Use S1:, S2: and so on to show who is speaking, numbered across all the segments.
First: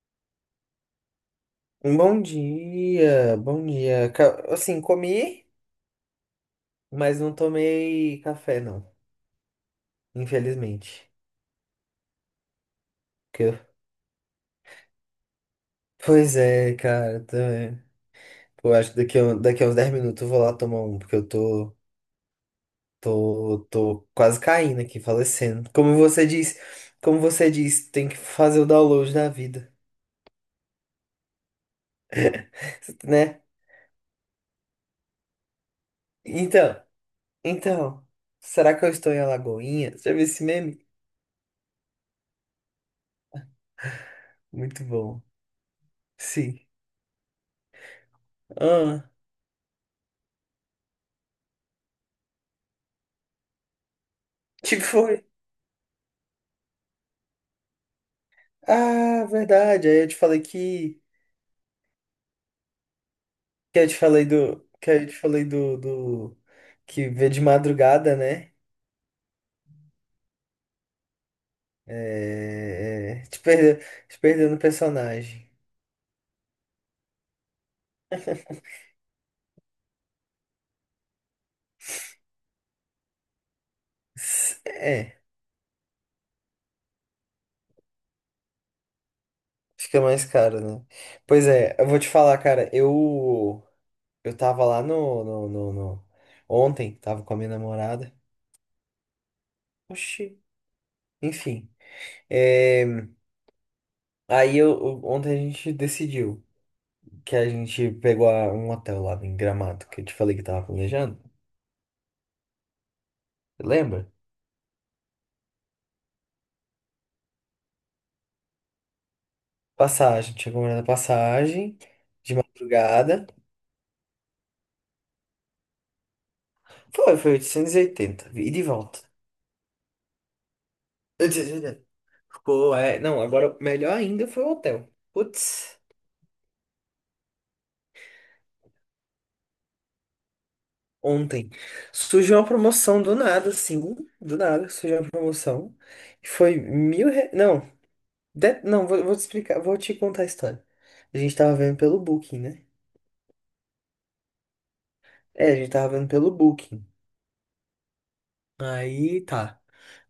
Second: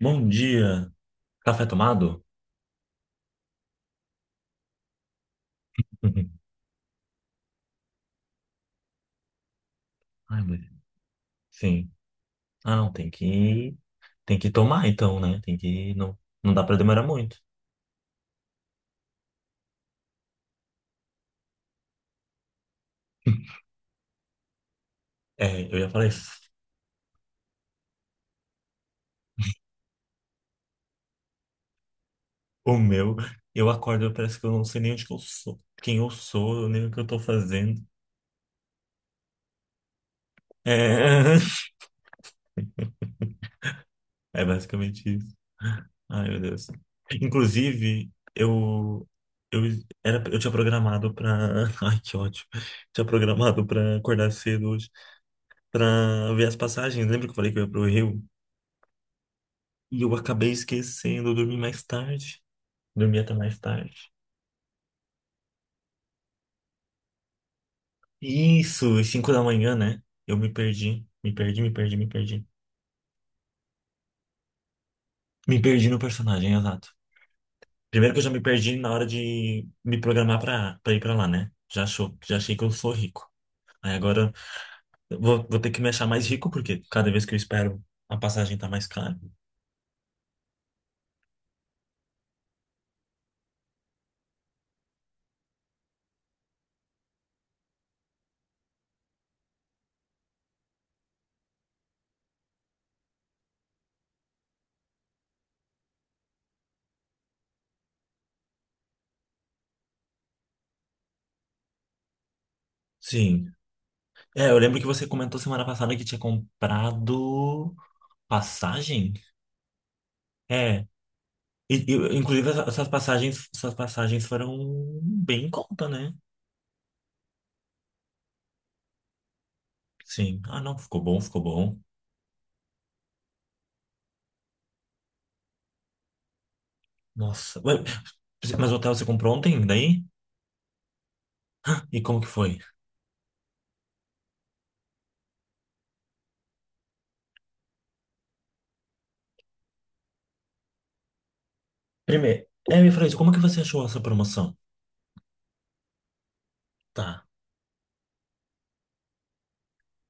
S1: Bom dia. Café
S2: Bom
S1: tomado?
S2: dia, bom dia. Assim, comi, mas não tomei café, não.
S1: Ai,
S2: Infelizmente.
S1: Sim. Ah, não, tem
S2: Que eu-
S1: que tem que tomar então, né? Tem que não
S2: Pois
S1: não dá
S2: é,
S1: pra demorar
S2: cara.
S1: muito.
S2: Tô... Pô, acho que daqui a, daqui a uns 10 minutos eu vou lá tomar um, porque eu tô, tô, tô quase caindo aqui,
S1: É,
S2: falecendo.
S1: eu ia falar isso.
S2: Como você disse, tem que fazer o download da vida,
S1: O meu,
S2: né?
S1: eu acordo, eu parece que eu não sei nem onde que eu sou, quem eu sou,
S2: Então,
S1: nem o que eu tô fazendo.
S2: então, será que eu estou em Alagoinha? Já viu esse meme?
S1: É, é
S2: Muito
S1: basicamente
S2: bom.
S1: isso. Ai, meu
S2: Sim.
S1: Deus. Inclusive,
S2: Ah,
S1: eu eu tinha programado pra. Ai, que ótimo. Tinha programado pra acordar cedo hoje,
S2: tipo.
S1: pra ver as passagens. Lembra que eu falei que eu ia pro Rio?
S2: Ah, verdade.
S1: E
S2: Aí eu
S1: eu
S2: te falei
S1: acabei
S2: que.
S1: esquecendo, eu dormi mais tarde. Dormi até mais
S2: Que eu te
S1: tarde.
S2: falei do. Que eu te falei do. Que vê de madrugada, né?
S1: Isso, às 5 da manhã, né? Eu me perdi, me perdi, me perdi, me perdi.
S2: É. Te perdeu no personagem.
S1: Me perdi no personagem, exato. Primeiro que eu já me perdi na hora de me programar pra ir pra lá, né? Já achei que eu sou rico. Aí agora
S2: É,
S1: eu vou ter que me achar mais rico, porque cada vez que eu espero, a passagem tá mais cara.
S2: fica mais caro, né? Pois é, eu vou te falar, cara, eu tava lá no ontem, tava com a minha namorada. Oxi. Enfim, é, aí eu ontem a gente decidiu. Que a gente pegou um hotel lá em Gramado, que eu te falei que tava planejando.
S1: Sim.
S2: Lembra?
S1: É, eu lembro que você comentou semana passada que tinha comprado passagem.
S2: Passagem, tinha comprado a
S1: É, E,
S2: passagem
S1: e,
S2: de
S1: inclusive, essa- essas
S2: madrugada.
S1: passagens, essas passagens foram bem em conta, né?
S2: Foi, foi 880, e oitenta, e de volta.
S1: Sim. Ah, não, ficou bom, ficou bom.
S2: 880. Ficou, é, não, agora melhor ainda foi o hotel. Putz,
S1: Nossa. Mas o hotel você comprou ontem, daí?
S2: ontem
S1: E como que
S2: surgiu uma
S1: foi?
S2: promoção do nada, assim, do nada surgiu uma promoção. E foi mil Não, não, vou, vou te explicar, vou te contar a história. A gente tava vendo pelo Booking,
S1: Primeiro,
S2: né?
S1: me fala isso, como que você achou essa promoção?
S2: É, a gente tava vendo pelo Booking.
S1: Tá.
S2: Aí tá.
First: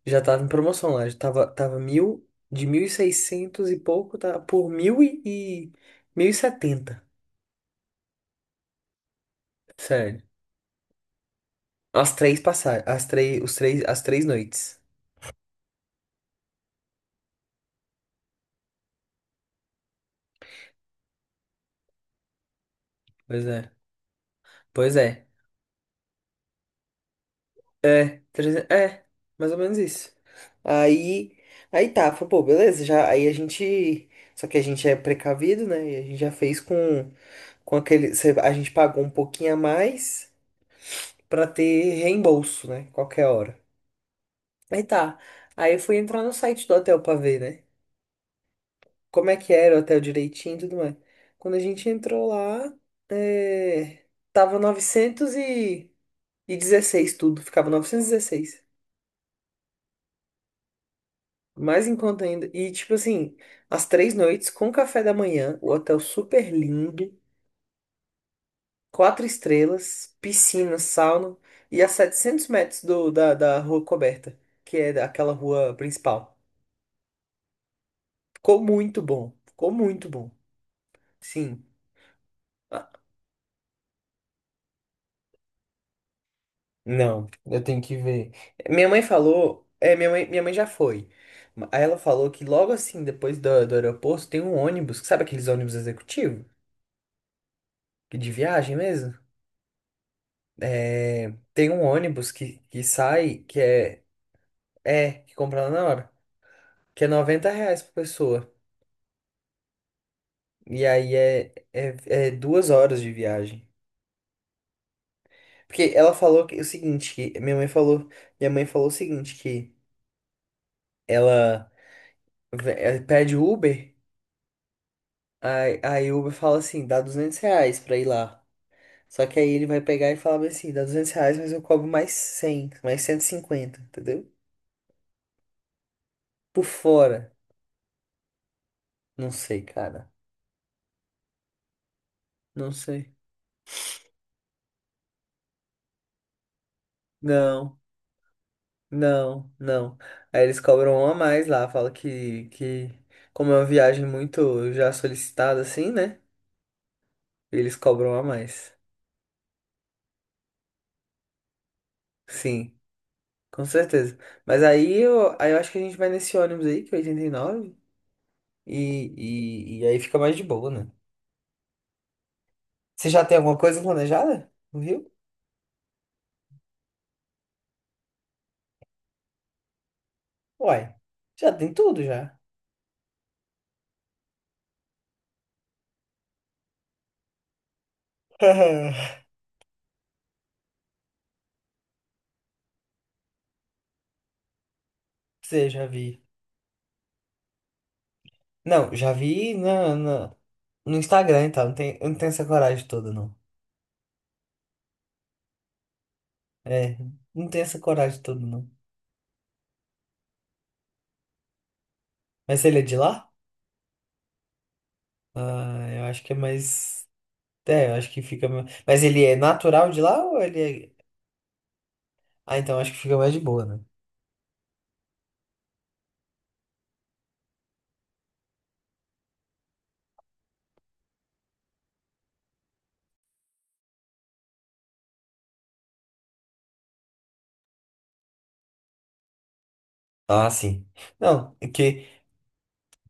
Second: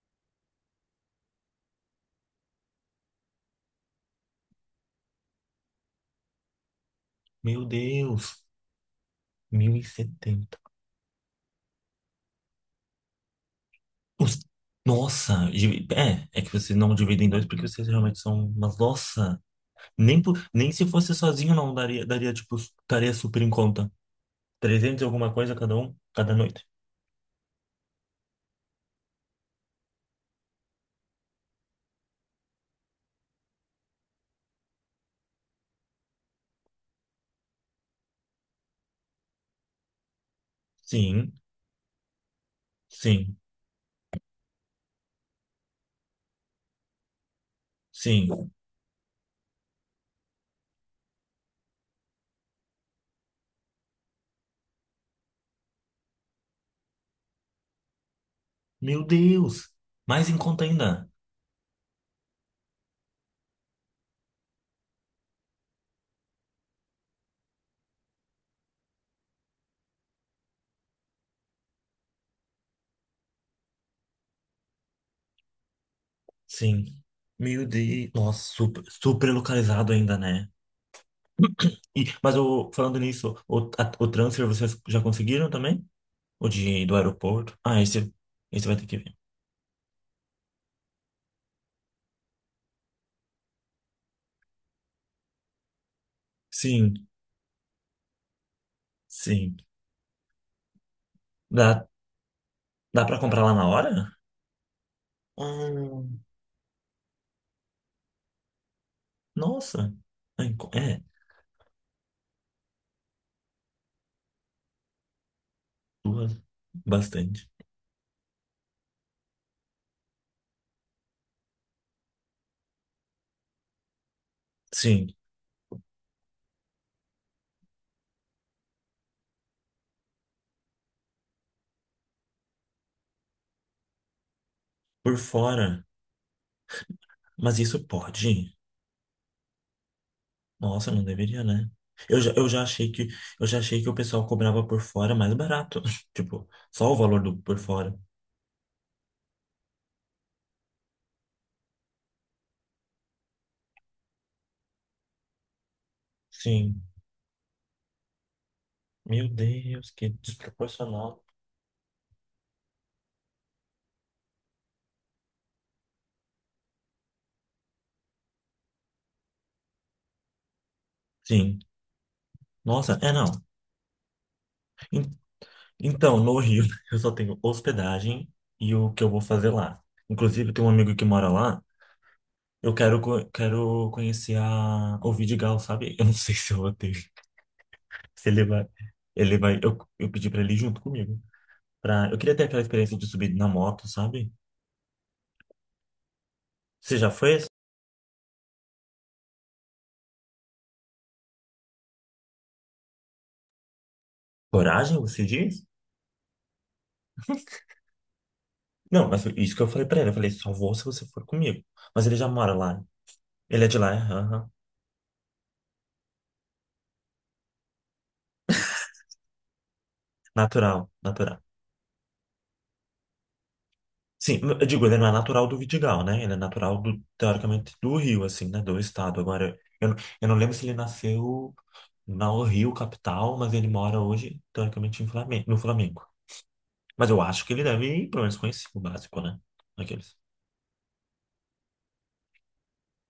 S2: Já tava em promoção lá. Já tava, tava mil, de 1.600 e pouco, tá por mil e 1.070.
S1: Meu Deus,
S2: Sério.
S1: 1.070.
S2: As três passagens. As três, as três
S1: Os-
S2: noites.
S1: Nossa, é que você não divide em dois porque vocês realmente são, mas nossa, nem se fosse sozinho não daria tipo, estaria super
S2: Pois
S1: em
S2: é.
S1: conta.
S2: Pois
S1: Trezentos e
S2: é.
S1: alguma coisa cada um, cada noite.
S2: É, 300 é, mais ou menos isso. Aí, aí tá, falei, pô, beleza, já, aí a gente, só que a gente é precavido, né? E a gente já fez com aquele, a gente pagou um pouquinho a mais
S1: Sim,
S2: pra ter reembolso, né? Qualquer
S1: sim.
S2: hora. Aí tá. Aí eu fui entrar no site do hotel pra ver, né?
S1: Sim.
S2: Como é que era o hotel direitinho e tudo mais. Quando a gente entrou lá, é... tava 916 tudo, ficava 916.
S1: Meu Deus! Mais em conta ainda.
S2: Mais em conta ainda. E tipo assim, as três noites com café da manhã, o hotel super lindo, quatro estrelas, piscina, sauna e a 700 metros da rua coberta, que é aquela rua principal.
S1: Sim. Meu Deus. Nossa,
S2: Ficou
S1: super,
S2: muito
S1: super
S2: bom, ficou
S1: localizado
S2: muito
S1: ainda,
S2: bom.
S1: né?
S2: Sim.
S1: Falando nisso, o transfer vocês já conseguiram também? O do
S2: Não,
S1: aeroporto?
S2: eu
S1: Ah,
S2: tenho que
S1: esse,
S2: ver.
S1: esse vai ter
S2: Minha
S1: que
S2: mãe
S1: ver.
S2: falou. É, minha mãe já foi. Aí ela falou que logo assim, depois do aeroporto, tem um ônibus. Sabe aqueles ônibus executivos?
S1: Sim,
S2: De viagem mesmo?
S1: sim.
S2: É, tem um
S1: Dá,
S2: ônibus que
S1: dá pra
S2: sai,
S1: comprar lá
S2: que
S1: na
S2: é.
S1: hora?
S2: É, que compra lá na hora.
S1: Hum,
S2: Que é R$ 90 por pessoa.
S1: nossa. Ah,
S2: E
S1: É,
S2: aí é 2 horas de viagem. Porque ela
S1: duas.
S2: falou que, o seguinte, que
S1: Bastante.
S2: minha mãe falou. Minha mãe falou o seguinte, que ela, ela pede Uber.
S1: Sim,
S2: Aí o Uber fala assim, dá R$ 200 pra ir lá. Só que aí ele vai pegar e falar bem assim, dá R$ 200, mas eu cobro mais 100 mais 150 entendeu?
S1: por fora.
S2: Por fora.
S1: Mas isso pode?
S2: Não sei, cara.
S1: Nossa, não deveria, né? Eu já, eu já
S2: Não
S1: achei que
S2: sei.
S1: eu já achei que o pessoal cobrava por fora mais barato. Tipo, só o valor do por
S2: Não,
S1: fora.
S2: não. Aí eles cobram um a mais lá, fala que como é uma viagem muito já solicitada assim, né?
S1: Sim.
S2: Eles cobram um a mais.
S1: Meu Deus, que desproporcional.
S2: Sim, com certeza. Mas aí eu acho que a gente vai nesse ônibus aí, que é 89, e, nove, e aí fica mais de boa, né?
S1: Sim. Nossa,
S2: Você
S1: é
S2: já
S1: não.
S2: tem alguma coisa planejada no
S1: En-
S2: Rio?
S1: Então, no Rio, eu só tenho hospedagem e o que eu vou fazer lá. Inclusive, tem um amigo
S2: Uai,
S1: que mora
S2: já
S1: lá.
S2: tem tudo já.
S1: Eu quero conhecer o Vidigal, sabe? Eu não sei se eu vou ter. Se ele vai. Ele vai. Eu pedi pra ele ir junto comigo. Eu queria ter aquela experiência de subir na moto, sabe?
S2: Você já vi.
S1: Você já fez
S2: Não, já vi na no Instagram e tal. Não tem, eu não tenho essa coragem toda, não.
S1: coragem, você diz?
S2: É, não tenho essa coragem toda, não.
S1: Não, mas isso que eu falei pra ele, eu falei, só vou se você for comigo. Mas ele já mora
S2: Mas ele
S1: lá.
S2: é de lá?
S1: Ele é de lá, é, aham.
S2: Ah, eu acho que é mais. É, eu acho que fica. Mas ele é natural de lá ou ele
S1: Natural,
S2: é.
S1: natural.
S2: Ah, então acho que fica mais de boa, né?
S1: Sim, eu digo, ele não é natural do Vidigal, né? Ele é natural do, teoricamente, do Rio, assim, né? Do estado. Agora, eu não lembro se ele nasceu no Rio, capital, mas ele mora hoje, teoricamente, no Flamengo. Mas eu acho que ele deve, pelo menos, conhecer o básico, né? Aqueles.
S2: Ah, sim. Não, é que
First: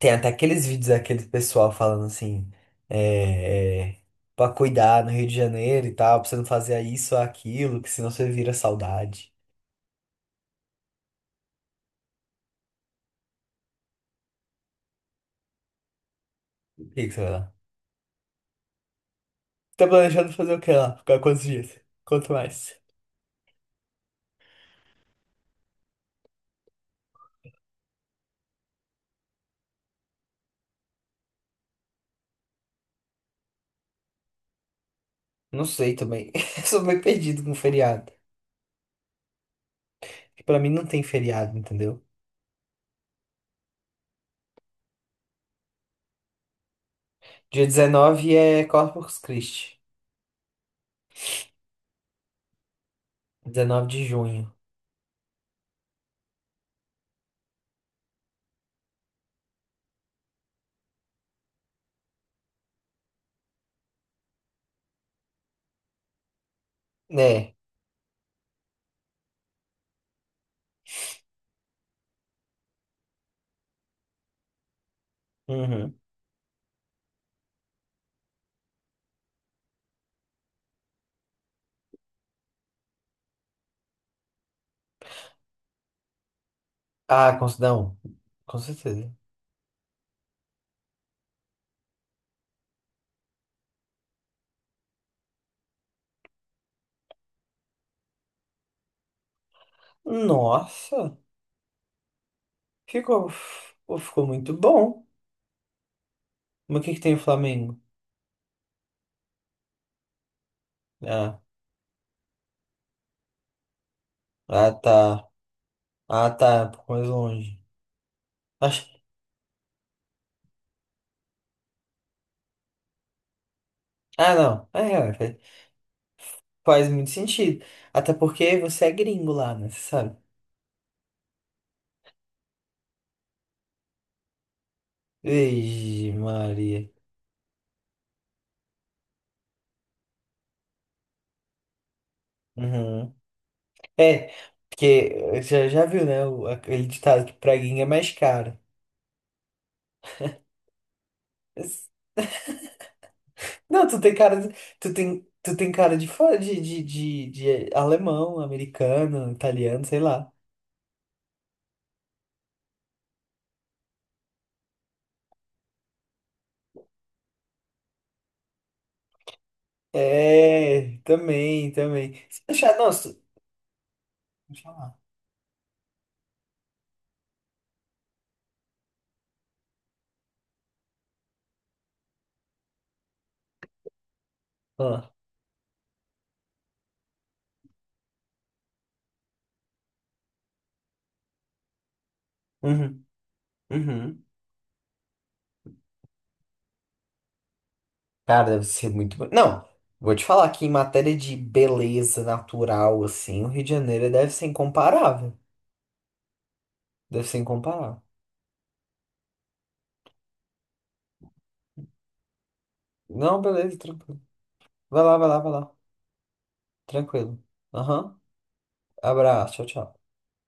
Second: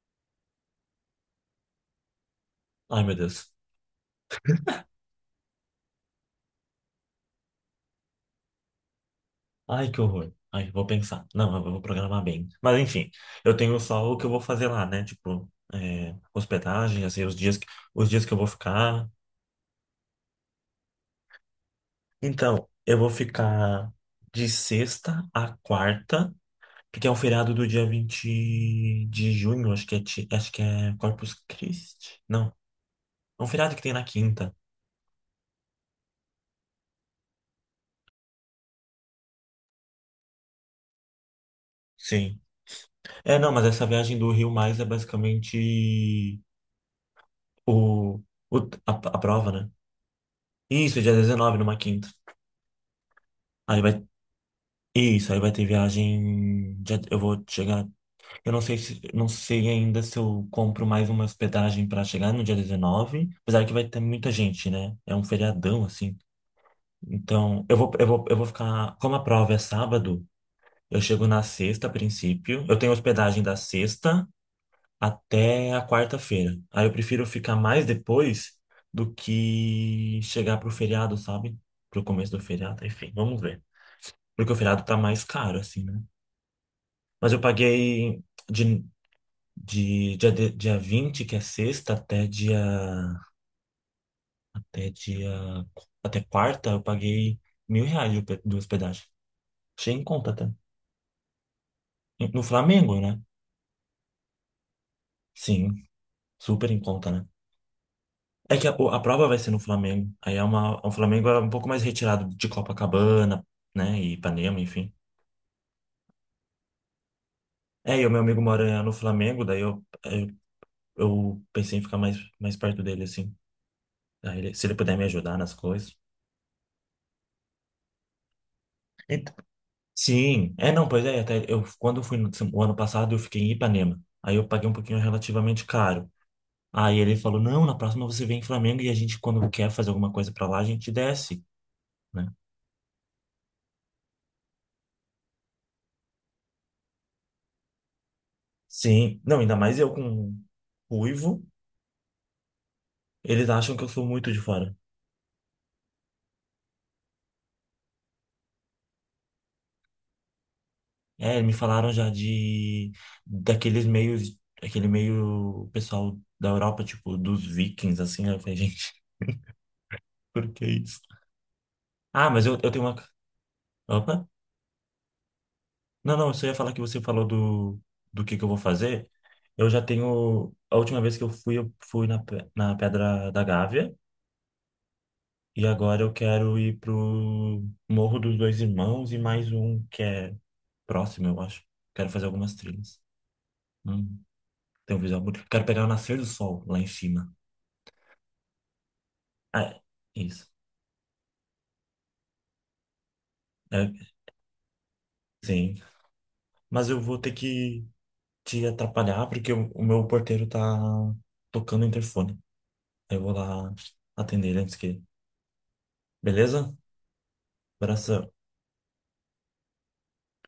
S2: tem até aqueles vídeos daquele pessoal falando assim,
S1: Ai, meu Deus.
S2: é, é, pra cuidar no Rio de Janeiro e tal, pra você não fazer isso ou aquilo, que senão você vira saudade.
S1: Ai, que horror. Ai, vou pensar. Não, eu vou programar bem. Mas enfim, eu tenho só o que eu vou fazer lá, né? Tipo,
S2: O
S1: hospedagem,
S2: que
S1: já
S2: que você
S1: sei
S2: vai
S1: os
S2: lá?
S1: dias, os dias que eu vou ficar.
S2: Tá planejando fazer o que lá? Ficar quantos dias? Quanto
S1: Então,
S2: mais?
S1: eu vou ficar de sexta a quarta, porque é um feriado do dia 20 de junho, acho que é Corpus Christi. Não, é um feriado que tem na quinta.
S2: Não sei também. Eu sou meio perdido com feriado. Porque pra mim não tem feriado, entendeu?
S1: Sim. É, não, mas essa viagem do Rio Mais é basicamente
S2: Dia
S1: o,
S2: 19
S1: o,
S2: é
S1: a
S2: Corpus
S1: prova, né?
S2: Christi.
S1: Isso, dia 19, numa quinta. Aí
S2: 19
S1: vai,
S2: de junho.
S1: Isso. Aí vai ter viagem. Eu vou chegar. Eu não sei se não sei ainda se eu compro mais uma hospedagem para chegar no dia 19, apesar que vai ter muita gente, né? É um feriadão assim.
S2: Né?
S1: Então, eu vou ficar. Como a prova é sábado, eu chego na sexta a princípio. Eu tenho hospedagem da sexta até a
S2: Uhum.
S1: quarta-feira. Aí eu prefiro ficar mais depois do que chegar pro feriado, sabe? Pro começo do feriado, enfim, vamos ver. Porque o feriado tá mais caro, assim, né? Mas
S2: Ah,
S1: eu
S2: com, não,
S1: paguei
S2: Com
S1: de,
S2: certeza.
S1: de dia 20 que é sexta, até dia, até quarta, eu paguei R$ 1.000 de hospedagem. Achei em conta até.
S2: Nossa,
S1: No Flamengo, né?
S2: ficou, ficou muito bom.
S1: Sim, super em
S2: Mas o que que
S1: conta,
S2: tem o
S1: né?
S2: Flamengo?
S1: É que a prova vai ser no Flamengo. Aí o Flamengo é
S2: Ah,
S1: um pouco mais retirado de Copacabana, né? E Ipanema,
S2: ah
S1: enfim.
S2: tá. Ah tá, um pouco mais longe.
S1: É, e o meu amigo mora
S2: Acho...
S1: no Flamengo, daí eu pensei em ficar mais perto dele, assim.
S2: Ah
S1: Daí se
S2: não,
S1: ele puder me ajudar nas coisas.
S2: faz muito sentido. Até porque você é gringo lá, né? Você sabe?
S1: Sim, é não, pois é, até eu quando eu fui no, o ano passado eu fiquei em Ipanema. Aí eu paguei um pouquinho relativamente caro.
S2: Vixe, Maria.
S1: Aí ele falou: "Não, na próxima você vem em Flamengo e a gente quando quer fazer alguma coisa pra lá, a gente desce", né?
S2: Uhum. É, porque já, já viu, né? Aquele ditado que praguinha é mais caro.
S1: Sim. Não, ainda mais eu com ruivo,
S2: Mas-
S1: eles acham que
S2: Não,
S1: eu
S2: tu
S1: sou
S2: tem
S1: muito
S2: cara.
S1: de fora.
S2: Tu tem cara de, de alemão, americano, italiano, sei lá.
S1: É, me falaram já de daqueles meios, aquele meio pessoal da Europa, tipo dos vikings assim, né? Eu falei, gente, por que
S2: É,
S1: isso?
S2: também, também.
S1: Ah,
S2: Se
S1: mas eu
S2: achar,
S1: tenho uma
S2: nossa.
S1: Opa.
S2: Deixa eu
S1: Não, não, eu só ia falar que você falou do que eu vou fazer. Eu já tenho. A última vez que eu fui na Pedra da Gávea.
S2: falar.
S1: E agora eu quero ir pro Morro dos Dois Irmãos e mais um que é próximo, eu acho. Quero fazer algumas trilhas.
S2: Uhum,
S1: Hum,
S2: uhum.
S1: tem um visual bonito. Quero pegar o nascer do sol lá em cima.
S2: Cara, deve ser muito.
S1: Ah,
S2: Não,
S1: é,
S2: vou te falar
S1: isso.
S2: que em matéria de beleza natural, assim, o Rio de
S1: É,
S2: Janeiro deve ser incomparável.
S1: sim. Mas eu vou
S2: Deve
S1: ter
S2: ser
S1: que
S2: incomparável.
S1: te atrapalhar porque o meu porteiro tá tocando o interfone. Eu vou
S2: Não,
S1: lá
S2: beleza, tranquilo.
S1: atender ele antes que.
S2: Vai lá, vai lá, vai lá.
S1: Beleza?
S2: Tranquilo. Aham.
S1: Abração.
S2: Abraço, tchau, tchau.